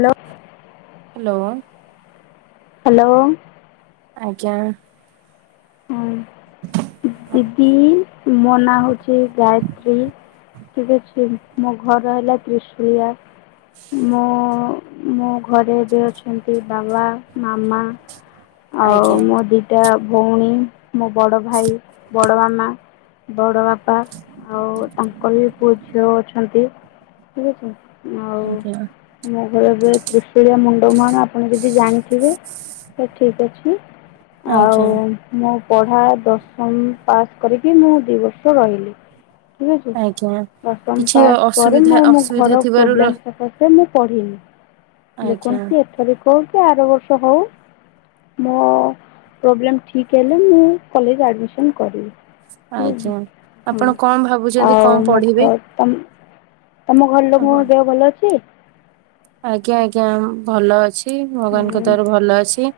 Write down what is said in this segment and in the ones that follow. ଲୋ hello. Hello. ଆଜ୍ଞା। ହଁ ଦିଦି ମୋ ନାଁ ହଉଚି ଗାୟତ୍ରୀ। ଠିକ୍ ଅଛି। ମୋ ଘର ହେଲା ତ୍ରିଶୁଳିଆ। ମୋ ମୋ ଘରେ ଏବେ ଅଛନ୍ତି ବାଙ୍ଗଳା ମାମା ଆଉ ଆଜ୍ଞା ମୋ ଦିଟା ଭଉଣୀ ମୋ ବଡ ଭାଇ ବଡ ମାମା ବଡ ବାପା ଆଉ ତାଙ୍କର ବି ପୁଅ ଝିଅ ଅଛନ୍ତି। ଠିକ୍ ଅଛି। ଆଉ ଆଜ୍ଞା। ମୋ ଘର ଏବେ ତ୍ରିଶୁଳିଆ ମୁଣ୍ଡ ମୁହାଣ ଆପଣ ଯଦି ଜାଣିଥିବେ ତ ଠିକ୍ ଅଛି ଆଉ ଆଜ୍ଞା ମୋ ପଢା ଦଶମ ପାସ୍ କରିକି ମୁଁ ଦି ବର୍ଷ ରହିଲି। ଠିକ୍ ଆଜ୍ଞା। ଅଛି। ଦଶମ କିଛି ପାସ୍ ପରେ ଅସୁବିଧା ମୁଁ ଆମ ଅସୁବିଧା ଘର ଥିବାରୁ ର ପ୍ରୋବ୍ଲେମ୍ ସକାଶେ ମୁଁ ପଢିନି। ଆଜ୍ଞା ଯେକୌଣସି ଏଥରିକ ହଉ କି ଆର ବର୍ଷ ହଉ ମୋ ପ୍ରୋବ୍ଲେମ୍ ଠିକ୍ ହେଲେ ମୁଁ କଲେଜ ଆଡମିସନ୍ କରିବି। ଆଜ୍ଞା। ଆପଣ କଣ ଭାବୁଛନ୍ତି ଆଉ କଣ ମୋ ପଢିବେ ଘ ତମ୍ ତମ ଘର ଆପଣ? ଲୋକଙ୍କ ଦେହ ଭଲ ଅଛି? ଆଜ୍ଞା ଆଜ୍ଞା ଭଲ ଅଛି। ଏଇ ଭଗବାନଙ୍କ ଦୟାରୁ ଭଲ ଅଛି।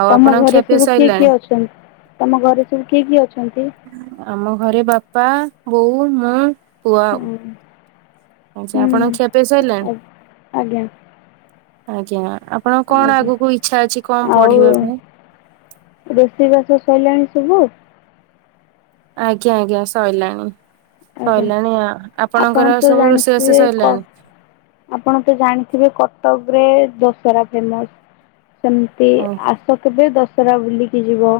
ଆଉ ତମ ଆପଣଙ୍କ ଘରେ ଖିଆପିଆ ସବୁ କିଏ କିଏ ସଇଲାଣି? ଅଛନ୍ତି ତମ ଗରେ ସବୁ କିଏ କିଏ ଅଛନ୍ତି? ଆମ ଘରେ ବାପା ବୋଉ ମୁଁ ପୁଅ ଆଉ। ଆଚା ଆପଣଙ୍କ ଖିଆ ପିଆ ସଇଲାଣି? ହୁଁ ଆଜ୍ଞା ଆଜ୍ଞା ଆପଣଙ୍କ କଣ ଆଜ୍ଞା ଆଗୁକୁ ଇଚ୍ଛା ଅଛି କଁ ପଢିବା ପାଇଁ? ରୋଷେଇ ବାସ ସଇଲାଇଁ ସବୁ? ଆଜ୍ଞା ଆଜ୍ଞା ସଇଲାଣି। ଆଜ୍ଞା ସଇଲାଣି ଆଉ। ଆପଣ ଆପଣଙ୍କର ତ ସବୁ ରୋଷେଇ ବାସ ଜାଣିଥିବେ କ ସଇଲାଣି? ଆପଣ ତ ଜାଣିଥିବେ କଟଗରେ ଦଶରା ଫେମସ୍। ସେମତି ଓ ଆସ କେବେ ଦଶରା ବୁଲିକି ଯିବ।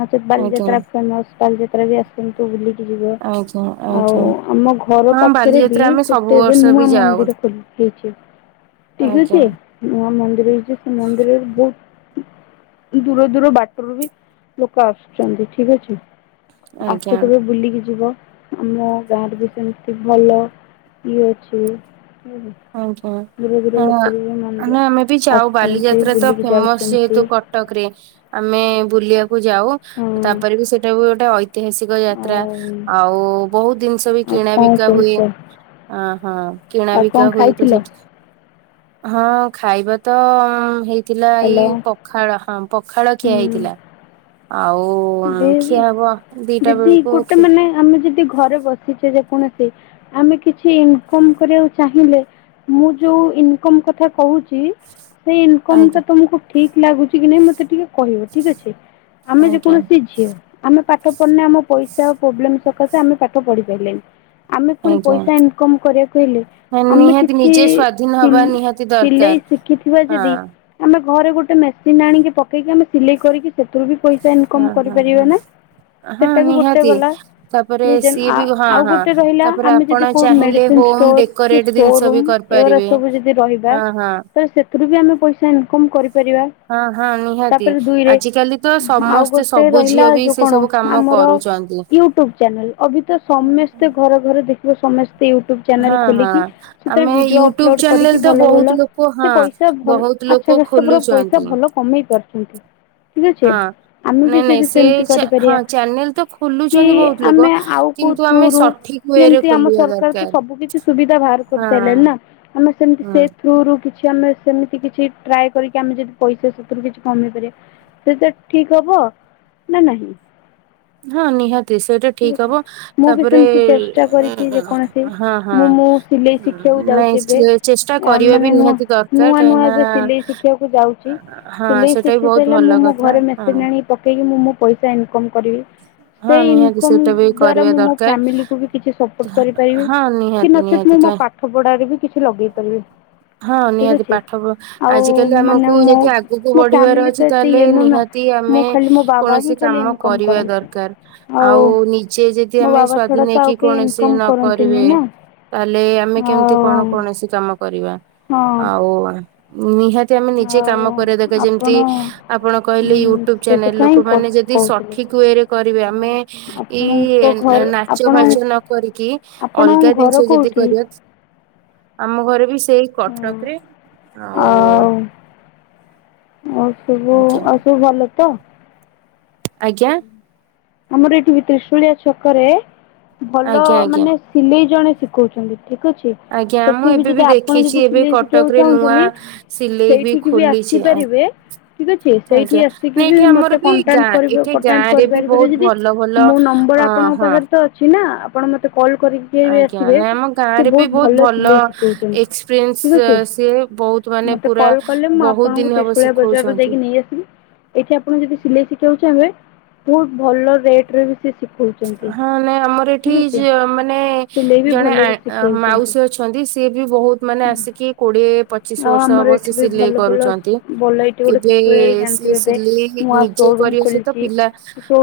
ନଚେତ୍ ଆଜ୍ଞା ବାଲିଯାତ୍ରା ଫେମସ୍। ବାଲିଯାତ୍ରା ବି ଆସନ୍ତୁ ବୁଲିକି ଯିବ। ଆଜ୍ଞା ଆଉ ଆଜ୍ଞା ଆମ ଘର ହଁ ପାଖରେ ବି ବାଲିଯାତ୍ରା ଆମେ ସବୁ ଗୋଟେ ଏବେ ବର୍ଷ ବି ନୂଆ ଯାଉ। ମନ୍ଦିର ଖୁବ୍ ହେଇଚି। ଟିକ୍ ଆଜ୍ଞା ଅଛି। ନୂଆ ମନ୍ଦିର ହେଇଚି ସେ ମନ୍ଦିରରେ ଭୋଉତ୍ ଦୂର ଦୂର ବାଟୁରୁ ବି ଲୋକ ଆସୁଚନ୍ତି। ଠିକ୍ ଅଛି। ଆଜ୍ଞା ଆସ କେବେ ବୁଲିକି ଯିବ। ଆମ ଗାଁ ରେ ବି ସେମତି ଭଲ ଇଏ ଅଛି। ଠିକ୍ ଅଛି। ଆଜ୍ଞା। ହଁ ଆମେ ଆମେ ବି ଯାଉ ଆସୁଛନ୍ତି ବାଲିଯାତ୍ରା ତ ବୁଲିକି ଫେମସ୍ ଯାଉଛନ୍ତି ଯେହେତୁ କ ଟକରେ ଆମେ ବୁଲିଆକୁ ଯାଉ ହଁ ତାପରେ ବି ସେଟା ବି ଗୋଟେ ଐତିହାସି ଗ ଯାତ୍ରା ଆଉ ଆଉ ବୋହୁତ ଦିନିଷ ବି ଆଉ କିଣା କଣ ବିକା ହୁଏ। କହୁଛ ଅ ହ କିଣା ଆଉ ବି କଣ ଖାଇଥିଲ ହଁ, ଖାଇବା ତ ହେଇଥିଲା ଏଇ ହ୍ୟାଲୋ ପ ଖାଳ ହଁ, ପଖାଳ ଖିଆ ହେଇଥିଲା। ଆଉ ହୁଁ ଖିଆ ହବ ଦିଟା ଦିଦି ବେଳକୁ ଗୋଟେ ଖି ମାନେ ଆମେ ଯଦି ଘରେ ବସିଛେ ଯେକୌଣସି ଆମେ କିଛି ଇନକମ କରିବାକୁ ଚାହିଁଲେ ମୁଁ ଯୋଉ ଇନକମ୍ କଥା କହୁଛି ସେଇ ଇନକମ ଟା ଆଜ୍ଞା ତମକୁ ଠିକ୍ ଲାଗୁଛି କି ନାଇଁ ମତେ ଟିକେ କହିବ ଠିକ ଅଛି? ଆମେ ଆଜ୍ଞା ଯେକୌଣସି [inaudible] ଆମେ ପାଠ ପଢିଲେ ଆମ ପଇସା ଆଉ ପ୍ରୋବ୍ଲେମ ସକାଶେ ଆମେ ପାଠ ପଢି ପାଇଲେନି। ଆମେ ପୁଣି ଆଜ୍ଞା ପଇସା ଇନକମ କରିବାକୁ ହେଲେ ମାନେ ଆମେ ନିହାତି କିଛି ନିଜେ ସ୍ଵାଧୀନ ସିଲ୍ ହବା ନିହାତି ସିଲେଇ ଦରକାର। ଶିଖିଥିବା ହଁ ଯଦି ଆମେ ଘରେ ଗୋଟେ ମେସିନ ଆଣିକି ପକେଇକି ଆମେ ସିଲେଇ କରିକି ସେଥିରୁ ବି ପଇସା ସା ଇନକମ୍ ହଁ ହଁ କରିପାରିବା ହଁ ନା? ହଁ ସେଟା ବି ଗୋଟେ ନିହାତି ଗଲା ତାପରେ ରିଜନ। ସିଏ ଆ ବି ହଁ ଆଉ ହଁ ଗୋଟେ ରହିଲା ତାପରେ ଆମେ ଯଦି ଆପଣ କୋଉ ଚାହିଁଲେ ମେଡିସିନ ହୋମ ଷ୍ଟୋର କି ଡେକୋରେଟ ଜିନିଷ ବି ସୋରୁମ୍ ଏଗୁଡା କରିପାରିବେ ସବୁ ଯଦି ରହିବା ହଁ ହଁ। ତ ସେ ସେଥିରୁ ବି ଆମେ ପଇସା ଇନକମ୍ କରିପାରିବା। ହଁ ହଁ ନିହାତି। ତାପରେ ଦୁଇରେ ଆଜିକାଲି ତ ଆଉ ସମସ୍ତେ ସ ଗୋଟେ ରହିଲା ଯୋଉ କଣ ଆମର ୟୁଟ୍ୟୁବ ଚ୍ୟାନେଲ। ଅବି ତ ସମସ୍ତେ ଘର ଘରେ ଦେଖିବା ସମସ୍ତେ ୟୁଟ୍ୟୁବ ଚାନେଲ ହଁ ହଁ ଖୋଲିକି ସେଥିରେ ଆମେ ଭିଡିଓ ୟୁଟ୍ୟୁବ ଅପଲୋଡ ଚ୍ୟାନେଲ କରିକି ତ ଭଲ ଭଲ ବହୁତ ଲୋକ ସେ ହଁ ପଇସା ଇ ଭଲ ବହୁତ ଆଚ୍ଛା ଲୋକ [inaudible] ପଇସା ଖୋଲୁଛନ୍ତି। ଭଲ କମେଇ ପାରୁଛନ୍ତି। ଠିକ୍ ଅଛି, ହଁ ଆମେ ବି ନାଇଁ ବି ନାଇଁ ସେ ସେମିତି ଚା ହଁ କରିପାରିବା। ଚ୍ୟାନେଲ ତ କି ଖୋଲୁଛନ୍ତି ବହୁତ ଲୋକ ଆମେ ଆଉ କୋଉ କିନ୍ତୁ ଥ୍ରୁ ଆମେ ରୁ ସଠିକ ୱେ ରେ ଯେମତି ଆମ ଖୋଲିବା ସରକାର ତ ଦରକାର ସବୁ କିଛି ସୁବିଧା ବାହାର ହଁ କରିସାରିଲଣି ନା! ଆମେ ସେମିତି ହଁ ସେ ଥ୍ରୁ ରୁ କିଛି ଆମେ ସେମିତି କିଛି ଟ୍ରାଏ କରିକି ଆମେ ଯଦି ପଇସା ସେଥିରୁ କିଛି କମେଇ ପାରିବା! ସେଟା ଠିକ ହବ? ନା ନାହିଁ? ହଁ ନିହାତି ସେଇଟା ଠିକ୍ ଠିକ ଅଛି ହବ ମୁଁ ବି ତାପରେ ସେମିତି ଚେଷ୍ଟା କରିଛି ଆ ଯେକୌଣସି ମୁଁ ମ ସିଲେଇ ଶିଖିବାକୁ ନାଇଁ ଯାଉଛି ଏବେ। ଚେଷ୍ଟା କରିବା ବି ମାନେ ନୁଆ ନିହାତି ଦରକାର ନୂଆ କାହିଁକି ନୂଆ ନା ଏବେ ସିଲେଇ ଶିଖିବାକୁ ଯାଉଛି। ହଁ ସିଲେଇ ସେଟା ବି ଶିଖି ବହୁତ ସାରିଲେ ମୁଁ ଭଲ ମୋ କଥା ଘରେ ମେସିନ୍ ହଁ ଆଣି ପ ପକେଇକି ମୁଁ ମୋ ପଇସା ଇନକମ କରିବି। ହଁ ସେଇ ନିହାତି ଇନକମ ସେଇଟା ବି ଦ୍ଵାରା କରିବା ମୁଁ ମୋ ଦରକାର ଫ୍ୟାମିଲିକୁ ବି କିଛି ସପୋର୍ଟ କରିପାରିବି। ହଁ କି ନିହାତି ନଚେତ ନିହାତି ମୁଁ କାହିଁ ମୋ ପାଖ ପାଠପଢାରେ ବି କିଛି ଲଗେଇ ପାରିବି। ହଁ ଠିକ୍ ନିହାତି ଅଛି ପାଠ ଆଉ ଆଜିକାଲି ମାନେ ଆମକୁ ମୋ ଯଦି ଆଗକୁ ମୋ ବଢିବାର ଫ୍ୟାମିଲି ତ ଅଛି! ଏତେ ତାହେଲେ ଇଏ ନୁହଁ ନା ନିହାତି ତି ଆମେ ମୁଁ ଖାଲି ମୋ ବାବା ହିଁ କୌଣସି ଖାଲି କାମ ଇନକମ୍ କରି ରିବା କରନ୍ତି ଦରକାର। ଆଉ ନିଜେ ଯଦି ମୋ ଆମେ ବାବା ଛଡା ସ୍ଵାଧୀନ ତ ଆଉ ହେଇକି କେହି କୌଣସି ଇନକମ୍ ନ କରନ୍ତିନି କରିବେ ନା ତାହେଲେ ଆମେ କେମିତି କଣ ଆଉ କୌଣସି କାମ କରିବା। ହଁ ଆଉ ନିହାତି ଆମେ ନିଜେ ଆଉ କାମ କରିବା ଦରକାର। ଆପଣ ଯେମିତି ଆପଣ କହିଲେ ୟୁଟ୍ୟୁବ୍ ଚ୍ୟାନେଲ। ସେଥିପାଇଁ ଲୋକମାନେ ଯଦି ସ କହୁଥିଲି। ଠିକ ୱେରେ କରିବେ? ଆମେ ଆପଣଙ୍କ ଘର ଏଇ ନାଚ ଆପଣ ଫାଚ ନ କରିକି ଆପଣଙ୍କ ଅଲଗା ଘର ଜିନିଷ ଯଦି କୋଉଠି? କରିବା ତ ଆମ ଘର ବି ସେଇ କଟକ ହଁ ରେ, ଆଉ ଆଉ ସବୁ ଆଜ୍ଞା ଆଉ ସବୁ ଭଲ ତ? ଆଜ୍ଞା! ଆମର ଏଠିଭି ତ୍ରିଶୂଳିଆ ଛକରେ ଭଲ ଆଜ୍ଞା ଆଜ୍ଞା ମାନେ ସିଲେଇ ଜଣେ ଶିଖଉଛନ୍ତି ଠିକ୍ ଅଛି? ଆଜ୍ଞା ମୁଁ ସେଠି ବି ଏବେ ଯଦି ଆପଣ ଦେଖିଛି ଯଦି ଏବେ ସିଲେଇ ଶିଖିବାକୁ କଟକରେ ନୂଆ ଚାହୁଁଛନ୍ତି, ସିଲେଇ ସେଇଠିକି ବି ଖୋଲିଛି ଆ ଆସିପାରିବେ। ଠିକ ଅଛି! ଆଜ୍ଞା। ସେଇଠି ନା ଆସିକି ବି ଏଠି ଆମର ମତେ ବି କଣ୍ଟାଣ୍ଟ ଗାଁ କରିବ ଏଠି କଣ୍ଟାଟ ଗାଁ ରେ ବି ବହୁତ କରିପାରିବେ ଭଲ ଭଲ ମୋ ନମ୍ବର ଅ ଆପଣଙ୍କ ହଁ ପାଖରେ ତ ଅଛି ନା? ଆପଣ ମତେ କଲ୍ କରିକି [inaudible] ଆଜ୍ଞା ଆସିବେ ନାଇଁ ଆମ ଗାଁ ସେ ରେ ବି ବୋହୁତ ବହୁତ ଭଲ ସିଲେଇ ଶିଖଉଛନ୍ତି। ଏକ୍ସପିରିଏନ୍ସ ଠିକ୍ ଅଛି। ସିଏ ବହୁତ ମାନେ ମତେ ପୁରା କଲ୍ କଲେ ମୁଁ ବହୁତ ଆପଣଙ୍କୁ ଦିନ ହବ ତ୍ରିଶୂଳିଆ ବଜାରରୁ ଶିଖଉଛନ୍ତି ଯାଇକି ନେଇ ଆସିବି। ଏଠି ଆପଣ ଯଦି ସିଲେଇ ଶିଖିବାକୁ ଚାହିଁବେ? ବହୁତ ଭଲ ରେଟ ରେ ବି ସେ ଶିଖଉଛନ୍ତି ହଁ ନାଇଁ ଆମର ଏଠି ଠିକ୍ ଅଛି ଜ ମାନେ ସିଲେଇ ବି ଜଣେ ଆ ଭଲରେ ଅ ଶିଖେଇଛନ୍ତି ମାଉସୀ ଅଛନ୍ତି ସିଏ ବି ବହୁତ ମାନେ ହୁଁ ଆସିକି କୋଡ଼ିଏ ଆଉ ପଚିଶ ବର୍ଷ ଆମର ହବ ଏଠି ସେ ବି ସିଲେଇ ଭଲ ଭଲ କରୁଛନ୍ତି। ଭଲ ଏଇଠି ଗୋଟେ ଏବେ ତିସୁଳା ରେ ସିଏ ଜାଣିଥିବ ଏବେ ସିଲେଇ ନୂଆ ନିଜେ ସୋରୁମ କରିବା ସହିତ ଖୋଲିଛି। ପିଲା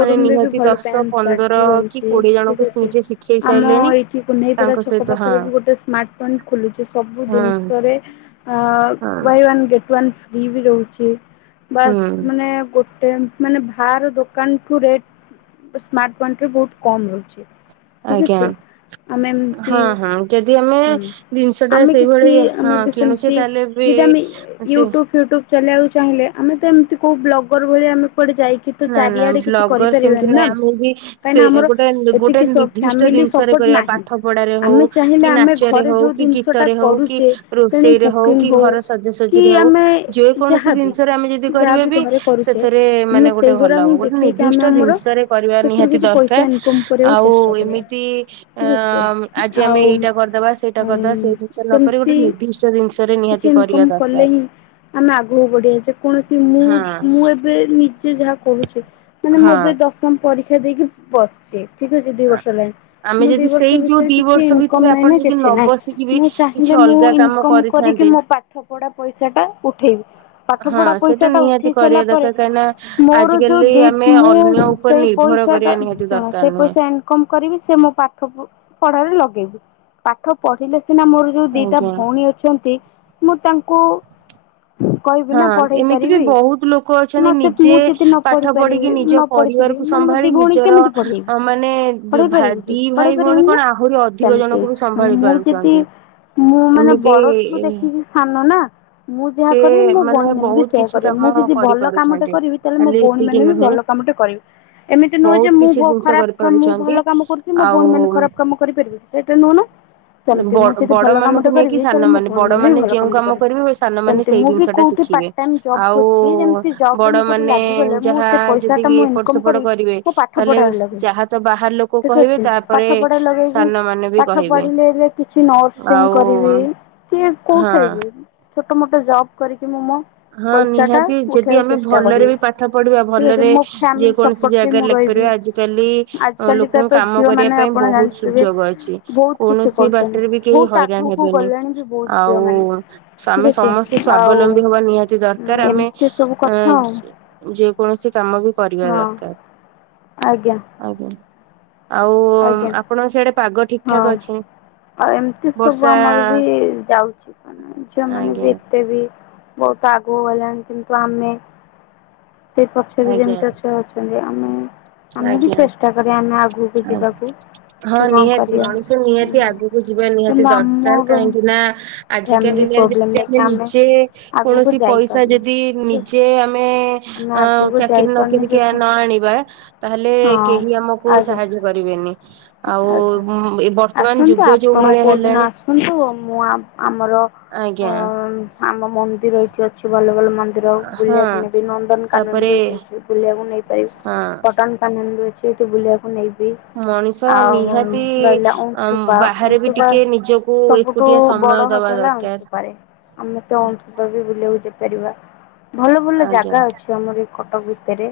ମାନେ ରେ ବି ନିହାତି ଭଲ ଦଶ ପ୍ୟାନ୍ ସାର୍ଟ ପନ୍ଦର ବି କି ରହୁଛି କୋଡିଏ ଜଣଙ୍କୁ ଠିକ ଅଛି ନିଜେ ଶିଖେଇ ଆମ ସାରିଲେଣି। ଏଇଠି କୁନେଇପଡା ତାଙ୍କ ଛକ ସହିତ ହଁ ପାଖରେ ବି ଗୋଟେ ସ୍ମାର୍ଟ ପଏଣ୍ଟ ଖୋଲୁଛି ସବୁ ହଁ ଦିନିଷରେ ଆ ହଁ buy one get one free ବି ରହୁଛି ବାସ୍ ହୁଁ ମାନେ ଗୋ ମାନେ ଭାର ଦୋକାନଟୁ ରେଟ ସ୍ମାର୍ଟ ପଏଣ୍ଟରେ ବହୁତ କମ ରହୁଛି। ଠିକ୍ ଆଜ୍ଞା। ଅଛି ଆମେ ହଁ ଏମିତି ହଁ ଯଦି ଆମେ ହୁଁ ଜିନିଷ ଟା ଆମେ କିଛି ସେଇଭଳି ଆମେ ହଁ ବି କିଣୁଛେ ସେମିତି ତାହେଲେ ପ୍ରି ଆସିବ। ଚାଲିବାକୁ ଚାହିଁଲେ ଆମେ ତ ଏମିତି କୋଉ ବ୍ଲଗର ଭଳି ଆମେ କୁଆଡ଼େ ଯାଇକି ତ ନା ନା ଚାରିଆଡ଼େ କିଛି ବ୍ଲଗର ସେମିତି କରିପାରିବାନି ନାଇଁ ନା ଆମେ ଯଦି କାହିଁକି ସେ ନା ଆମର ଗୋଟେ ଗୋଟେ ଏତିକି ସ ନିର୍ଦ୍ଦିଷ୍ଟ ଫାମିଲି ଜିନିଷରେ ସପୋର୍ଟ କରିବା ନାହିଁ। ପାଠ ପଢାରେ ହଉ ଆମେ ଚାହିଁଲେ କି ଆମେ ନାଚରେ ଘରେ ହଉ ଯୋଉ କି ଦିନିଷ ଟା ଗୀତରେ ହଉ କି କରୁଛେ ତେଣି ରୋଷେଇରେ କୁକିଂ କି ହଉ। ଘର କି ସଜାସଜିରେ ହଉ ଆମେ ଯେକୌଣସି ଯାହାବି ଜିନିଷରେ ଆମେ ଯଦି କରିବା ଯାହାବି ବି ଘରେ କରୁଛେ ସେଥିରେ ଆମେ ମାନେ ଗୋଟେ ସେଇ ଭଲ ଗୁରା ହିଁ ହବ ଗୋଟେ ଦେଖେଇକି ଆମେ ନିର୍ଦ୍ଦିଷ୍ଟ ଆମର ଜିନିଷରେ କରିବା ସେଥିରୁ ନିହାତି କିଛି ପଇସା ଦରକାର ଇନକମ କରିବାକୁ ଆଉ ଚେଷ୍ଟା କରିଆ। ଏମିତି ଅ ଠିକ ଅଛି ଆଜି ଆମେ ଆଉ ଏଇଟା କରିଦବା ସେଇଟା ଉଁ କରିଦବା ସେଇ ଜିନିଷ ନ କରି ଗୋଟେ ସେମତି ନିର୍ଦ୍ଦିଷ୍ଟ ଜିନିଷରେ କି ଚି ନିହାତି ଇନକମ୍ କରିବା କଲେ ଦରକାର ହିଁ ଆମେ ଆଗକୁ ବଢ଼ିବା ଯେକୌଣସି ମୁଁ ମୁଁ ଏ ହଁ ଏବେ ନିଜେ ଯାହା କହୁଛି ମାନେ ମୁଁ ଏବେ ଦଶମ ପରୀକ୍ଷା ଦେଇକି ବସଛି ଠିକ ଅଛି ଦିଇ ହଁ ବର୍ଷ ହେଲାଣି। ଆମେ ମୁଁ ଦି ଯଦି ସେଇ ବର୍ଷ ଯୋଉ ଭିତରେ ଦି କିଛି ବର୍ଷ ଭିତରେ ଇନକମ ନାଇଁ ଆପଣ ନା ଯଦି ନ କିଛି ନାଇଁ ବସିକି ବି ମୁଁ କିଛି ଚାହିଁଲେ ମୁଁ ଅଲଗା କାମ ଇନକମ କରିକି କରିଥାନ୍ତେ ମୋ ପା ପାଠ ପଢ଼ା ପଇସା ଟା ଉଠେଇବି ପାଠ ହଁ ପଢା ପଇସା ସେଇଟା ଟା ନିହାତି ଉଠେଇ ସାରିଲା କରିବା ପରେ ଦରକାର କାହିଁକି ନା ମୁ ମୋର ଯୋଉ ଆଜିକାଲି ଦି ଆମେ ମୁଁ ଅନ୍ୟ ଉପରେ ସେଇ ନିର୍ଭର ପଇସାଟା କରିବା ନିହାତି ଶୁଣ ଦରକାର ସେଇ ନୁହେଁ। ପଇସା ଆ କମ୍ କରିବି ସେ ମୋ ପାଠ ପ ପଢ଼ାରେ ଲଗେଇବି ପାଠ ପଢ଼ିଲେ ସିନା ମୋର ଯୋଉ ଦିଟା ଆଜ୍ଞା ଭଉଣୀ ଅଛନ୍ତି ମୁଁ ତାଙ୍କୁ କହିବି ନା ହଁ ପଢ଼େଇ ଏମିତି ବି ପାରିବି ବହୁତ ଲୋକ ଅଛନ୍ତି ନଚେ ନିଜେ ମୁଁ ଯଦି ନ ପାଠ ପଢ଼ି ପାରିବି ପଢିକି ନିଜ ମୁଁ ନ ପଢ଼ି ଥିବି ପରିବାରକୁ ମାନେ ମୁଁ ସମ୍ଭାଳି ଦି ଭଉଣୀ ନିଜର କେମିତି ପଢେଇବି ଅ ମାନେ ଦି ପଢେଇ ଭା ପାରିବି? ଦି ଭାଇ ପଢ଼େଇ ଭଉଣୀ ପାରିବିନି କଣ ନା ଆହୁରି ଅଧିକ ସେମତି ଜଣଙ୍କୁ ବି ମାନେ ସମ୍ଭାଳି ମୁଁ ଯଦି ପାରୁଛନ୍ତି। ମୁଁ ମାନେ ଏମିତି ବଡ଼ଠୁ ଦେଖିକି ସାନ ନା। ମୁଁ ଯାହା ସେ କରିବି ମୋ ଭଉଣୀ ମାନେ ବି ବହୁତ ସେୟଆ କିଛି କରିବେ କାମ ମୁଁ ଯଦି ଭଲ କାମଟେ କରିପାରୁଛନ୍ତି। କରିବି ତାହେଲେ ମୋ ଖାଲି ଭଉଣୀ ଏତିକି ମାନେ ବି ନୁହେଁ ଭଲ କାମଟେ କରିବେ। ଏମିତି ନୁହେଁ ଯେ ବହୁତ ମୁଁ କିଛି ଭ ଜିନିଷ ଖରାପ କ ମୁଁ କରିପାରୁଛନ୍ତି। ଭଲ କାମ କରୁଥି ମୋ ଆଉ ଭଉଣୀ ମାନ ଖରାପ କାମ କରିପାରିବେ ସେଇଟା ନୁହଁ ନା। ସେମତି ବ ମୁଁ ଯଦି ବଡ ଭଲ ମାନଙ୍କୁ କାମଟେ ନେଇକି କରିବି ତାହେଲେ ସାନ ମୋ ଭଉଣୀ ବଡ ମାନେ ବି ଭଲ ଯେଉଁ କାମଟେ କାମ କରିବେ ସାନ ମାନେ ସେମିତି ସେଇ ମୁଁ ବି ଜିନିଷ ଟା କୋଉଠି ପା ଶିଖିବେ। ଟାଇମ ଜବ୍ ଆଉ ଖୁଛି ଯେମିତି ଜବ ରେ ବଡ ମୁ କଉଠି ମାନେ ଲାଗିଗଲା ମୁଁ ଯାହା ସେ ଯଦି ପଇସାଟା ମୁଁ ଏପଟ ଇନକମ୍ କରି ସେପଟ କରିବେ ମୋ ପାଠ ତାହେଲେ ପଢ଼ାରେ ଲଗେଇ। ଯାହା ତ ବାହାର ଲୋକ ଠିକ କହିବେ ଅଛି ପାଠ ତାପରେ ପଢ଼ା ଲଗେଇକି ସାନ ମାନେ ବି ପାଠ କହିବେ ପଢ଼ି ଲେ କିଛି ନର୍ସିଂ ଆଉ କରିବି ସିଏ କୋଉଠାଇ ହଁ। ବି। ଛୋଟ ମୋଟ ଜବ୍ କରିକି ମୁଁ ମୋ ହଁ ପଇସାଟା ନିହାତି ଯଦି ଉଠାଇବାକୁ ଆମେ ଚେଷ୍ଟା ଭଲରେ କରିବି ବି ପାଠ ପଢ଼ିବା ଠିକ୍ ଅଛି ଭଲରେ ମୋ ଯେ ଫ୍ୟାମିଲି କୌଣସି ସପୋର୍ଟ ବି ଜାଗାରେ ମୁଁ ରହିବି ଲାଗିପାରିବା ଆଜିିକାଲି ଅ ଆଜିକାଲିକା ଲୋକଙ୍କୁ ତ କାମ କରିବା ଝିଅମାନେ ପାଇଁ ଆପଣ ବହୁତ ଜାଣିଥିବେ ସୁଯୋଗ ଅଛି ବହୁତ କିଛି କୌଣସି କରୁଛନ୍ତି ବାଟରେ ବି। କେହି ବହୁତ ହଇରାଣ ଆଗକୁ ହେବେନି ଗଲେଣି ବି ବହୁତ ଆଉ ଝିଅମାନେ ଠିକ୍ ସମେ ଅଛି ସମସ୍ତେ ଆଉ ସ୍ୱାବଲମ୍ବୀ ହବା ନିହାତି ତି ଦରକାର ଆମେ ଏମିତି ସବୁ ଅ କଥା ଆଉ ଅଁ ଯେକୌଣସି କାମ ବି କରିବା ହଁ ଦରକାର। ଆଜ୍ଞା ଆଜ୍ଞା ଆଉ ଆଜ୍ଞା ଆପଣଙ୍କ ସେଇଆଡେ ପାଗ ଠିକ ଠାକ୍ ହଁ ଅଛି? ଆଉ ଏମିତି ସବୁ ବର୍ଷା ଆମର ବି ଯାଉଛି କ ଝିଅମାନେ ଆଜ୍ଞା ବି ଏତେ ବି ବହୁତ ଆଗକୁ ଗଲାଣି କିନ୍ତୁ ଆମେ ସେ ପଛରେ ଆଜ୍ଞା ଯେମତି ଅଛ ଅ ଛନ୍ତି ଆମେ ଆମେ ବି ଆଜ୍ଞା ଚେଷ୍ଟା କରି ଆମେ ଆଗକୁ ଯିବାକୁ। ହଁ କି କଣ ନିହାତି କରିବା ମଣିଷ ନିହାତି ଆଗକୁ ଯିବା ନିହାତି କିନ୍ତୁ ଦରକାର ଆମର କାହିଁକି ନା ଆଜିକା ଫ୍ୟାମିଲି ଦିନିଆରେ ପ୍ରୋବ୍ଲେମ୍ ଯଦି ଆମେ ଲାଗି ନିଜେ ଆଗକୁ କୌଣସି ପଇସା ଯାଇପାରୁନି ଯଦି ଠିକ୍ ଅଛି ନିଜେ ଆମେ ଆମେ ଅ ଆଗକୁ ଚାକିରି ଯାଇପାରୁନି ନକିରିକି ଯେ ହଁ ନ ଆଣିବା ତାହେଲେ କେହି ଆମକୁ ଆଜ୍ଞା ସାହାଯ୍ୟ କରିବେନି। ଆଉ ଆଜ୍ଞା ଏ ବର୍ତ୍ତମାନ ଆସନ୍ତୁ ଯୁଗ ଯୋଉ ଆପଣ ଭଳିଆ କେଉଁଦିନ ହେଲାଣି ଆସନ୍ତୁ ମୁଁ ଆମର ଆଜ୍ଞା। ଆମ ମନ୍ଦିର ଏଇଠି ଅଛି ଭଲ ଭଲ ମନ୍ଦିର ହଁ ବୁଲିବାକୁ ନେବି ନନ୍ଦନକାନନ ତାପରେ ବି ଏଠି ଅଛି। ବୁଲିବାକୁ ନେଇ ପାରିବି। ହଁ କଟନ କାନନ ଅଛି ଏଠି ବୁଲିବାକୁ ନେଇବି। ମଣିଷ ଆଉ ନିହାତି ରହିଲା ଅମ୍, ଅଂଶୁପା ବାହାରେ ବି ଅଂଶୁପା ଟିକେ ନିଜକୁ ସବୁ ଠୁ ଏକୁଟିଆ ବଡ ସମୟ ହ୍ରଦ ଦବା ହେଲା ଦରକାର। ଅଂଶୁପା ରେ। ଆମେ ତ ଆ- ଅଂଶୁପା ବି ବୁଲିବାକୁ ଯାଇପାରିବା। ଭଲ ଭଲ ଆଜ୍ଞା। ଜାଗା ଅଛି ଆମର ଏଇ କଟକ ଭି ତେରେ।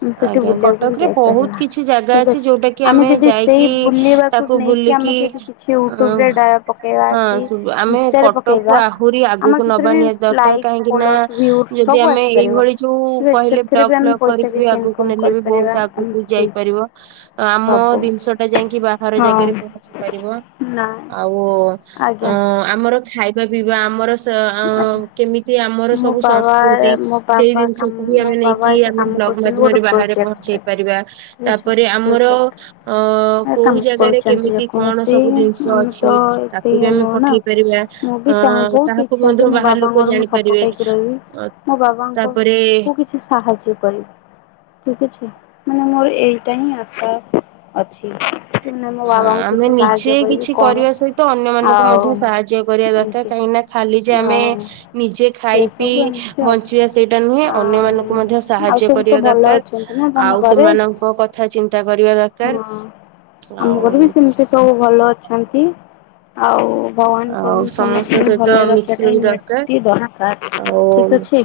ସେଠି ଆଜ୍ଞା ବୁଲିବାକୁ ବି କଟକରେ ବହୁତ ଯାଇପାରିବା କିଛି ଜାଗା ଠିକ୍ ଅଛି। ଯୋଉଟା କି ଆମେ ଯଦି ସେଇ ଯାଇକି ବୁଲିବାକୁ ତାକୁ ନେଇକି ଆମେ ବୁଲିକି ଯଦି କିଛି ଅ ୟୁଟ୍ୟୁବ ରେ ଡ଼ା ପକେଇବା ହଁ କି ସୁ ଆମେ ଇନଷ୍ଟା ରେ ପକେ କଟକକୁ ଇବା ଆହୁରି ଆଗକୁ ଆମର ନବା ସେଥିରେ ବି ନିହାତି ଦରକାର ଲାଇକ୍ କାହିଁକି ନା ଫୋଲଓରସ୍ ଭିଉ ଯଦି ସବୁ ଆମେ ଆସିପାରିବ। ଏଇଭଳି ଯୋଉ ଠିକ୍ ଅଛି କହିଲେ ସେଥିରେ ବ୍ଲ ବି ଆମେ ବ୍ଲଗ୍ ପଇସା କରିକି ବି କିଛି ଆଗକୁ ଇନକମ୍ ନେଲେ ବି କରିପାରିବା ବହୁତ ଆଗକୁ ଏମିତି ଯାଇପାରିବ। ଆମ ସବୁ ଜିନିଷ ଟା ଟା ଯାଇକି ବାହାର ଜାଗାରେ ହଁ ପହଞ୍ଚି ପାରିବ। ନାଇଁ ଆଉ ଅ ଆଜ୍ଞା ଆମର ଖାଇବା ପିଇବା ଆମର ତ ଆଜ୍ଞା କେମିତି ଆମର ମୋ ସବୁ ବାବା ସଂସ୍କୃତି ମୋ ସେଇ ବାବା ଜିନିଷକୁ କାମ ବି ମୋ ଆମେ ନେଇ ବାବା ଏକା ଆମେ କାମ ବ୍ଲଗ୍ କରୁଛନ୍ତି ଗୋଟେ ମାଧ୍ୟମରେ ବାହାରେ ପହଞ୍ଚେଇ ପ୍ରୋଜେକ୍ଟରେ ପାରିବା। ଠିକ୍ ଅଛି ତାପରେ ଆମର ପ୍ରୋଜେକ୍ଟରେ ଅ କୋଉ କାମ ଜାଗାରେ କରୁଛନ୍ତି କେମିତି କଣ ଯେକୌଣସି ସବୁ ଜିନିଷ ଆମେ ତ ଅଛି, ଏତେ ତାକୁ ବି ଇଏ ଆମେ ନୁହଁ ନା ପଠେଇ ପାରିବା। ମୁଁ ବି ଚାହେଁ ଅ ତା ବହୁତ ତାକୁ ଇଚ୍ଛା ଯେ ମଧ୍ୟ ମୋ ବାହାର ଲୋକ ବାବାଙ୍କର ମୁଁ ସପୋର୍ଟ ଜାଣିପାରିବେ। ହେଇକି ରହିବି ଅ ମୋ ତାପରେ ବାବାଙ୍କକୁ କିଛି ସାହାଯ୍ୟ କରି ଠିକ୍ ଅଛି। ମାନେ ମୋର ଏଇଟା ହିଁ ଆଶା ଅଛି। କି ମାନେ ମୋ ହଁ ବାବାଙ୍କୁ ଆମେ କିଛି ନିଜେ ସାହାଯ୍ୟ କରିବି କିଛି କ'ଣ କରିବା ସହିତ ଅନ୍ୟ ମାନଙ୍କୁ ଆଉ ମଧ୍ୟ ସାହାଯ୍ୟ କରିବା ଦରକାର ଏମିତି କାହିଁକିନା ଖାଲି ଯେ ଆମେ ଆଉ ନିଜେ ସେ ଖାଇ ସବୁ ପିଇ ଏମିତି ଆଉ। ବଞ୍ଚିବା ସେଇଟା ନୁହେଁ ଅନ୍ୟ ଆଉ ମାନଙ୍କୁ ମଧ୍ୟ ଆଉ ସାହାଯ୍ୟ ସବୁ କରି ତ ଭଲ ଦରକାର। ଅଛନ୍ତି ନା ତମ ଆଉ ଘରେ? ସେମାନଙ୍କ କଥା ଚିନ୍ତା କରିବା ଦରକାର। ହଁ ଆମ ଆଉ ଘରେ ବି ସେମିତି ସବୁ ଭଲ ଅଛନ୍ତି। ଆଉ ଭଗବାନ ଆଉ କରନ୍ତୁ ସମସ୍ତଙ୍କ ସମସ୍ତଙ୍କୁ ସହିତ ଭଲରେ ର ମିଶିବା ପାଇଁ ବି ଦରକାର ନିହାତି ଦରକାର ଠିକ୍ ଆଉ ଅଛି।